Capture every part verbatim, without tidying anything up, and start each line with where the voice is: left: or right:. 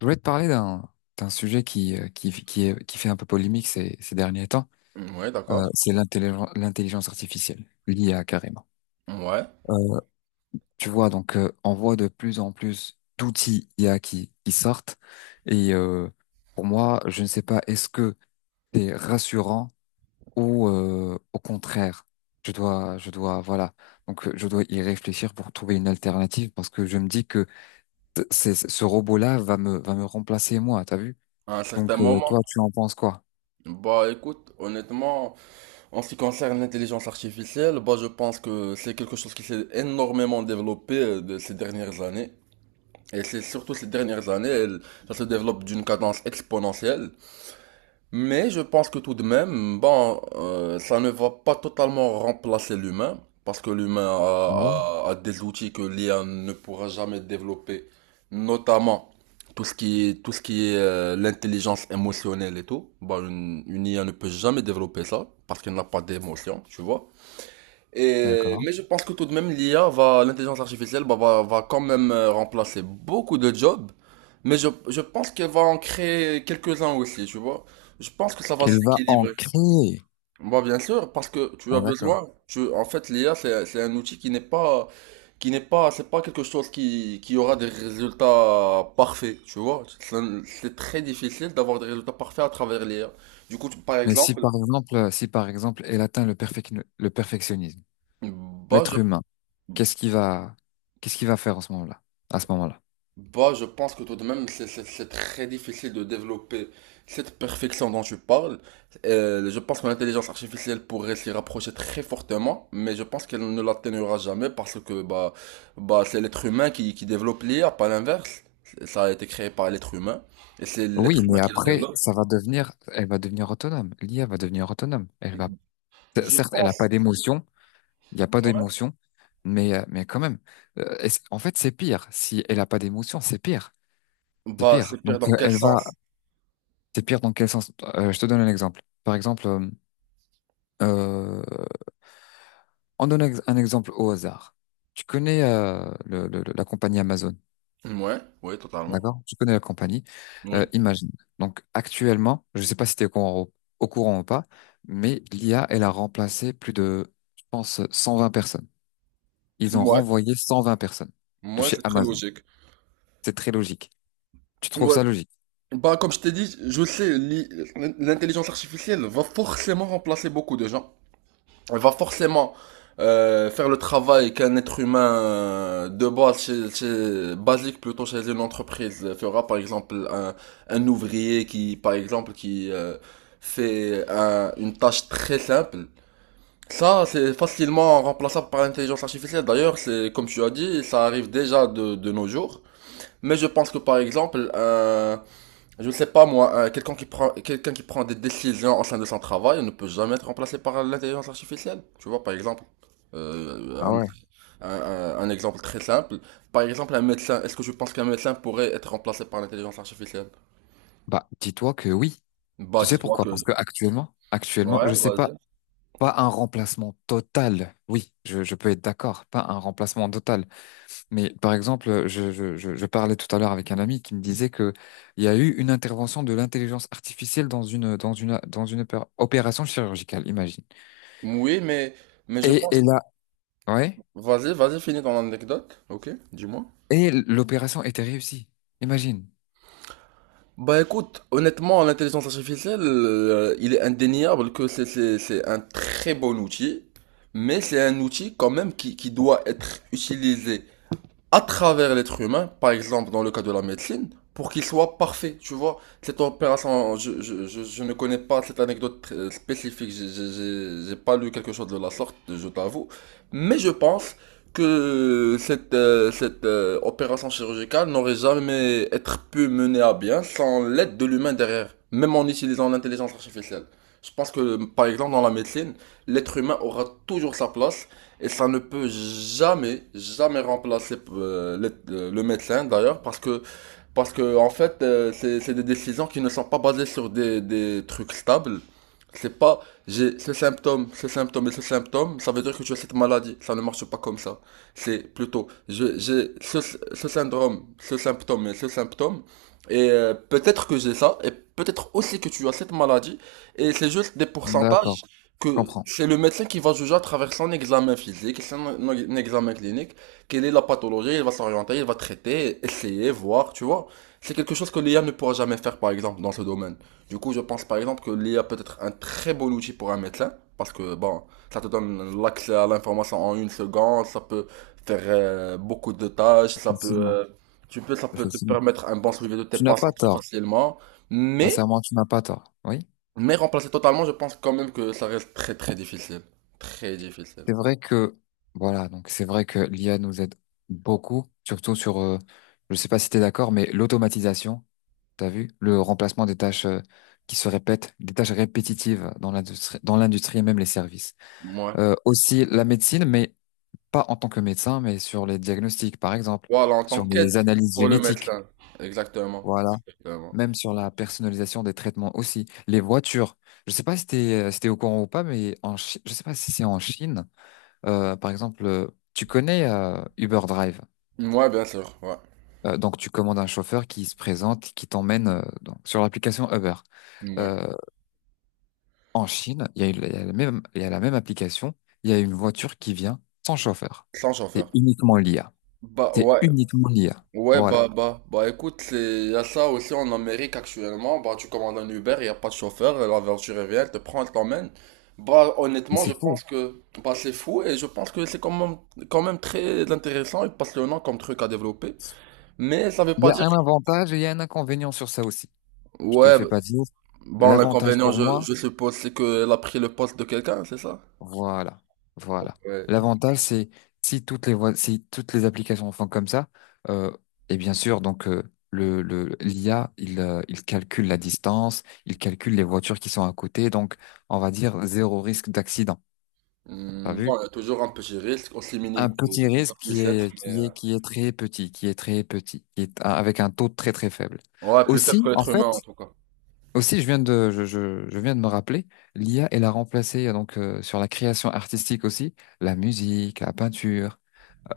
left: Je voulais te parler d'un d'un sujet qui, euh, qui, qui, est- qui fait un peu polémique ces, ces derniers temps.
right: Ouais,
left: Euh,
right: d'accord.
left: c'est l'intelligence, l'intelligence artificielle, l'I A carrément.
right: Ouais,
left: Euh, tu vois, donc euh, on voit de plus en plus d'outils I A qui, qui sortent. Et euh, pour moi, je ne sais pas, est-ce que c'est rassurant ou euh, au contraire, je dois, je dois, voilà, donc euh, je dois y réfléchir pour trouver une alternative parce que je me dis que c- c'est, ce robot-là va me, va me remplacer moi, t'as vu?
right: à un certain
left: Donc euh,
right: moment.
left: toi, tu en penses quoi?
right: Bah écoute, honnêtement, en ce qui concerne l'intelligence artificielle, bah je pense que c'est quelque chose qui s'est énormément développé euh, de ces dernières années. Et c'est surtout ces dernières années, elle- ça se développe d'une cadence exponentielle. Mais je pense que tout de même, bon, euh, ça ne va pas totalement remplacer l'humain, parce que l'humain
left: Ah ouais,
right: a, a- a des outils que l'I A ne pourra jamais développer, notamment tout ce qui est, tout ce qui est euh, l'intelligence émotionnelle et tout. Bon, une, une I A ne peut jamais développer ça, parce qu'elle n'a pas d'émotion, tu vois. Et,
left: d'accord.
right: mais je pense que tout de même, l'I A va, l'intelligence artificielle bah, va, va quand même euh, remplacer beaucoup de jobs, mais je, je pense qu'elle va en créer quelques-uns aussi, tu vois. Je pense que ça va
left: Il va en
right: s'équilibrer.
left: créer.
right: Bah, bien sûr, parce que tu as
left: Ah, d'accord.
right: besoin, tu, en fait, l'I A, c'est, c'est un outil qui n'est pas, qui n'est pas, c'est pas quelque chose qui, qui aura des résultats parfaits, tu vois. C'est un- c'est très difficile d'avoir des résultats parfaits à travers l'I A. Du coup, tu- par
left: Mais si
right: exemple,
left: par exemple, euh, si par exemple, elle atteint le perfec- le perfectionnisme,
right: bah, je,
left: l'être humain, qu'est-ce qu'il va, qu'est-ce qu'il va faire en ce moment-là, à ce moment-là?
right: bah, je pense que tout de même, c'est c'est- c'est très difficile de développer cette perfection dont tu parles. Euh, je pense que l'intelligence artificielle pourrait s'y rapprocher très fortement, mais je pense qu'elle ne l'atteignera jamais parce que bah, bah, c'est l'être humain qui, qui développe l'I A, pas l'inverse. Ça a été créé par l'être humain et c'est l'être
left: Oui,
right: humain
left: mais
right: qui le
left: après,
right: développe.
left: ça va devenir, elle va devenir autonome. L'I A va devenir autonome. Elle va. C-
right: Je
left: certes, elle n'a pas
right: pense.
left: d'émotion, il n'y a pas
right: Ouais.
left: d'émotion, mais, euh, mais quand même. Euh, est-ce- en fait, c'est pire. Si elle n'a pas d'émotion, c'est pire. C'est
right: Bah,
left: pire.
right: c'est pire
left: Donc,
right: dans
left: euh,
right: quel
left: elle
right: sens?
left: va, c'est pire dans quel sens? Euh, je te donne un exemple. Par exemple, euh, euh, en donnant ex- un exemple au hasard. Tu connais euh, le- le- le- la compagnie Amazon,
right: Ouais, oui, totalement.
left: d'accord? Tu connais la compagnie. Euh,
right: Oui.
left: imagine. Donc actuellement, je ne sais pas si tu es au courant, au courant ou pas, mais l'I A, elle a remplacé plus de, je pense, cent vingt personnes. Ils ont
right: Ouais.
left: renvoyé cent vingt personnes de
right: Moi,
left: chez
right: c'est très
left: Amazon.
right: logique.
left: C'est très logique. Tu trouves
right: Ouais,
left: ça logique?
right: bah, comme je t'ai dit, je sais, l'i- l'intelligence artificielle va forcément remplacer beaucoup de gens. Elle va forcément euh, faire le travail qu'un être humain euh, de base, chez, chez- basique plutôt chez une entreprise euh, fera. Par exemple, un, un ouvrier qui, par exemple, qui euh, fait un- une tâche très simple. Ça, c'est facilement remplaçable par l'intelligence artificielle. D'ailleurs, c'est comme tu as dit, ça arrive déjà de, de nos jours. Mais je pense que, par exemple, un je ne sais pas moi, euh, quelqu'un qui prend quelqu'un qui prend des décisions au sein de son travail ne peut jamais être remplacé par l'intelligence artificielle. Tu vois, par exemple, euh,
left: Ah
right: un,
left: ouais.
right: un- un- un exemple très simple. Par exemple, un médecin. Est-ce que je pense qu'un médecin pourrait être remplacé par l'intelligence artificielle?
left: Bah, dis-toi que oui.
right: Bah,
left: Tu sais
right: dis-toi
left: pourquoi?
right: que.
left: Parce que actuellement, actuellement, je
right: Ouais,
left: sais pas,
right: vas-y.
left: pas un remplacement total. Oui, je, je peux être d'accord, pas un remplacement total. Mais par exemple, je, je, je, je parlais tout à l'heure avec un ami qui me disait que il y a eu une intervention de l'intelligence artificielle dans une dans une dans une opé- opération chirurgicale, imagine.
right: Oui, mais mais je
left: Et,
right: pense.
left: et là, ouais,
right: Vas-y, vas-y, finis ton anecdote. Ok, dis-moi.
left: et l'opération était réussie, imagine.
right: Bah écoute, honnêtement, l'intelligence artificielle, euh, il est indéniable que c'est c'est- c'est un très bon outil, mais c'est un outil quand même qui, qui doit être utilisé à travers l'être humain, par exemple dans le cas de la médecine, pour qu'il soit parfait. Tu vois, cette opération, je, je, je, je ne connais pas cette anecdote très spécifique, j'ai j'ai- j'ai- j'ai pas lu quelque chose de la sorte, je t'avoue, mais je pense que cette, euh, cette euh, opération chirurgicale n'aurait jamais être pu mener à bien sans l'aide de l'humain derrière, même en utilisant l'intelligence artificielle. Je pense que, par exemple, dans la médecine, l'être humain aura toujours sa place et ça ne peut jamais, jamais remplacer euh, le, euh, le médecin d'ailleurs, parce que parce que, en fait, euh, c'est c'est des décisions qui ne sont pas basées sur des, des trucs stables. C'est pas, j'ai ce symptôme, ce symptôme et ce symptôme, ça veut dire que tu as cette maladie. Ça ne marche pas comme ça. C'est plutôt, je- j'ai ce, ce syndrome, ce symptôme et ce symptôme. Et euh, peut-être que j'ai ça, et peut-être aussi que tu as cette maladie. Et c'est juste des
left: D'accord,
right: pourcentages
left: je
right: que
left: comprends.
right: c'est le médecin qui va juger à travers son examen physique, son son examen clinique, quelle est la pathologie, il va s'orienter, il va traiter, essayer, voir, tu vois. C'est quelque chose que l'I A ne pourra jamais faire, par exemple, dans ce domaine. Du coup, je pense, par exemple, que l'I A peut être un très bon outil pour un médecin, parce que, bon, ça te donne l'accès à l'information en une seconde, ça peut faire euh, beaucoup de tâches, ça peut,
left: Effectivement,
right: euh, tu peux, ça peut te
left: effectivement.
right: permettre un bon suivi de tes
left: Tu n'as pas
right: patients très
left: tort.
right: facilement, mais,
left: Sincèrement, tu n'as pas tort. Oui,
right: mais remplacer totalement, je pense quand même que ça reste très, très difficile. Très difficile.
left: c'est vrai que voilà, donc c'est vrai que l'I A nous aide beaucoup, surtout sur, euh, je sais pas si tu es d'accord, mais l'automatisation. T'as vu? Le remplacement des tâches euh, qui se répètent, des tâches répétitives dans l'industrie, dans l'industrie et même les services.
right: Ouais.
left: Euh, aussi la médecine, mais pas en tant que médecin, mais sur les diagnostics, par exemple,
right: Voilà, en tant
left: sur
right: qu'aide
left: les analyses
right: pour le
left: génétiques,
right: médecin. Exactement.
left: voilà.
right: Exactement.
left: Même sur la personnalisation des traitements aussi. Les voitures. Je sais pas si t'es, euh, si t'es au courant ou pas, mais en Chi- je sais pas si c'est en Chine. euh, par exemple, euh, tu connais euh, Uber Drive.
right: Ouais, bien sûr, ouais.
left: Euh, donc tu commandes un chauffeur qui se présente, qui t'emmène euh, donc, sur l'application Uber.
right: Ouais.
left: Euh, En Chine, il y a, eu- il y a la même, il y a la même application, il y a une voiture qui vient sans chauffeur.
right: Sans
left: C'est
right: chauffeur.
left: uniquement l'I A.
right: Bah,
left: C'est
right: ouais,
left: uniquement l'I A.
right: ouais, bah,
left: Voilà.
right: ouais. bah bah écoute, c'est- il y a ça aussi en Amérique actuellement, bah tu commandes un Uber, il y a pas de chauffeur, la voiture elle vient, elle te prend, elle t'emmène. Bah
left: Mais
right: honnêtement,
left: c'est
right: je
left: fou.
right: pense que bah c'est fou et je pense que c'est quand même quand même très intéressant et passionnant comme truc à développer, mais ça veut
left: Il y
right: pas
left: a
right: dire.
left: un avantage et il y a un inconvénient sur ça aussi. Je te le
right: Ouais,
left: fais pas dire.
right: bon
left: L'avantage
right: l'inconvénient
left: pour
right: je
left: moi,
right: je suppose c'est qu'elle a pris le poste de quelqu'un, c'est ça?
left: voilà. Voilà.
right: Ouais.
left: L'avantage, c'est si toutes les voies- si toutes les applications font comme ça, euh, et bien sûr, donc, euh, le, le, l'I A, il, euh, il calcule la distance, il calcule les voitures qui sont à côté, donc, on va dire zéro risque d'accident. T'as
right: Hmm,
left: vu?
right: bon, il y a toujours un petit risque, aussi
left: Un
right: minime
left: petit
right: que, que ça
left: risque qui
right: puisse l'être,
left: est,
right: mais
left: qui
right: euh,
left: est, qui est très petit, qui est très petit, qui est a- avec un taux très très faible.
right: ouais, plus faible que
left: Aussi, en
right: l'être
left: fait,
right: humain en tout cas.
left: aussi, je viens de, je, je, je viens de me rappeler, l'I A, elle a remplacé euh, donc euh, sur la création artistique aussi, la musique, la peinture,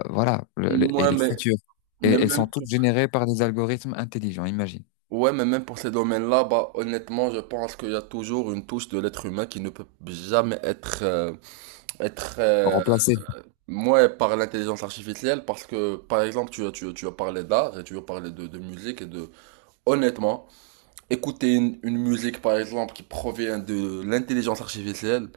left: euh, voilà, le- le- et
right: Ouais, mais
left: l'écriture.
right: Mais
left: Et elles
right: même
left: sont toutes
right: pour,
left: générées par des algorithmes intelligents, imagine.
right: ouais, mais même pour ces domaines-là, bah, honnêtement, je pense qu'il y a toujours une touche de l'être humain qui ne peut jamais être, euh, être euh,
left: Remplacées.
right: moi, par l'intelligence artificielle, parce que, par exemple, tu as, tu, as- tu as parlé d'art et tu as parlé de, de musique et de... Honnêtement, écouter une, une musique, par exemple, qui provient de l'intelligence artificielle.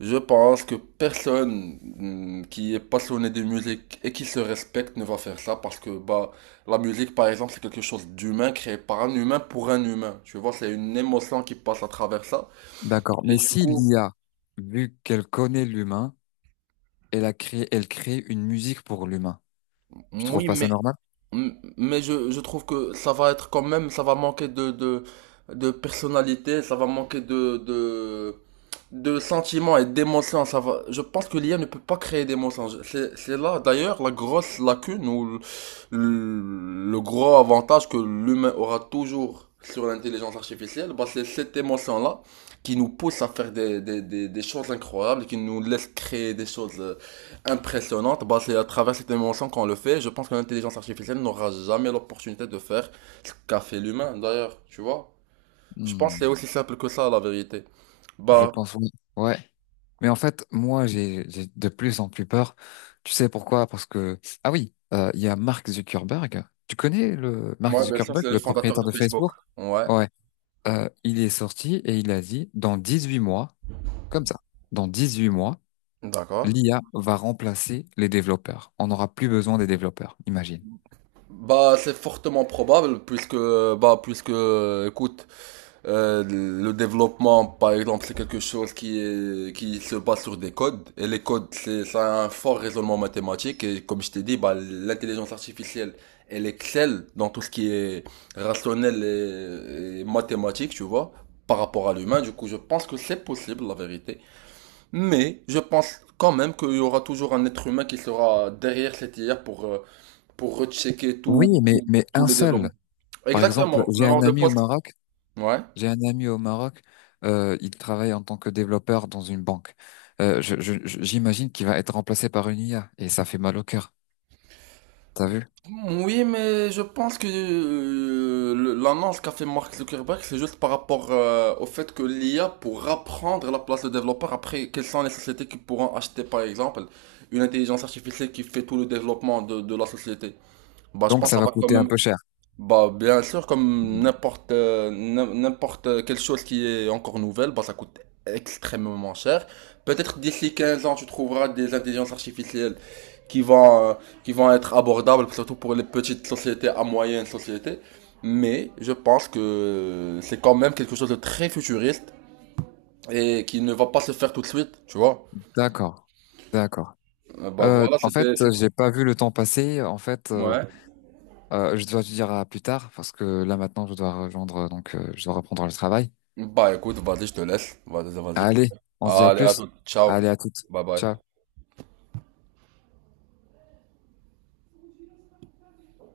right: Je pense que personne mm, qui est passionné de musique et qui se respecte ne va faire ça, parce que bah, la musique par exemple c'est quelque chose d'humain, créé par un humain pour un humain. Tu vois, c'est une émotion qui passe à travers ça.
left: D'accord.
right: Et
left: Mais
right: du
left: si
right: coup,
left: l'I A, vu qu'elle connaît l'humain, elle a créé, elle crée une musique pour l'humain. Tu trouves
right: oui,
left: pas ça
right: mais
left: normal?
right: M- mais je, je trouve que ça va être quand même, ça va manquer de, de, de personnalité, ça va manquer de, de, de sentiments et d'émotions. Ça va, je pense que l'I A ne peut pas créer d'émotions. Je- C'est, c'est là d'ailleurs la grosse lacune ou le, le gros avantage que l'humain aura toujours sur l'intelligence artificielle. Bah, c'est cette émotion-là qui nous pousse à faire des, des, des, des choses incroyables, et qui nous laisse créer des choses euh, impressionnante. Bah, c'est à travers cette émotion qu'on le fait. Je pense que l'intelligence artificielle n'aura jamais l'opportunité de faire ce qu'a fait l'humain, d'ailleurs, tu vois. Je pense que c'est
left: Hmm,
right: aussi simple que ça, la vérité.
left: je
right: Bah,
left: pense oui. Ouais. Mais en fait, moi, j'ai j'ai de plus en plus peur. Tu sais pourquoi? Parce que ah oui, euh, il y a Mark Zuckerberg. Tu connais le Mark
right: moi, bien sûr,
left: Zuckerberg,
right: c'est le
left: le
right: fondateur
left: propriétaire
right: de
left: de
right: Facebook.
left: Facebook?
right: Ouais,
left: Ouais. Euh, il est sorti et il a dit dans dix-huit mois, comme ça, dans dix-huit mois,
right: d'accord.
left: l'I A va remplacer les développeurs. On n'aura plus besoin des développeurs, imagine.
right: Bah, c'est fortement probable, puisque, bah, puisque, écoute. Euh, le développement, par exemple, c'est quelque chose qui est, qui se base sur des codes. Et les codes, c'est, ça a un fort raisonnement mathématique. Et comme je t'ai dit, bah, l'intelligence artificielle, elle excelle dans tout ce qui est rationnel et, et mathématique, tu vois, par rapport à l'humain. Du coup, je pense que c'est possible, la vérité. Mais je pense quand même qu'il y aura toujours un être humain qui sera derrière cette I A pour, euh, pour rechecker
left: Oui,
right: tout,
left: mais,
right: tout,
left: mais
right: tous
left: un
right: les
left: seul.
right: développements.
left: Par exemple,
right: Exactement, le
left: j'ai un
right: nombre de
left: ami au
right: postes.
left: Maroc.
right: Ouais.
left: J'ai un ami au Maroc. euh, il travaille en tant que développeur dans une banque. Euh, je, je- je- j'imagine qu'il va être remplacé par une I A et ça fait mal au cœur. T'as vu?
right: Oui, mais je pense que euh, le- l'annonce qu'a fait Mark Zuckerberg, c'est juste par rapport euh, au fait que l'I A pourra prendre la place de développeur. Après, quelles sont les sociétés qui pourront acheter, par exemple, une intelligence artificielle qui fait tout le développement de, de la société? Bah, je
left: Donc
right: pense que
left: ça
right: ça
left: va
right: va quand
left: coûter un
right: même.
left: peu cher.
right: Bah, bien sûr, comme
left: Mm.
right: n'importe euh, n'im- n'importe quelle chose qui est encore nouvelle, bah, ça coûte extrêmement cher. Peut-être d'ici quinze ans, tu trouveras des intelligences artificielles qui vont, euh, qui vont être abordables, surtout pour les petites sociétés à moyenne société. Mais je pense que c'est quand même quelque chose de très futuriste et qui ne va pas se faire tout de suite, tu vois.
left: D'accord, d'accord.
right: Euh, Bah
left: Euh,
right: voilà,
left: en fait,
right: c'était, c'était...
left: j'ai pas vu le temps passer. En fait, euh,
right: Ouais.
left: euh, je dois te dire à plus tard parce que là maintenant, je dois rejoindre. Donc, euh, je dois reprendre le travail.
right: Bah écoute, vas-y, je te laisse. Vas-y, vas-y.
left: Allez, on se dit à
right: Allez, à
left: plus.
right: tout. Ciao.
left: Allez, à toutes.
right: Bye bye.
left: Ciao.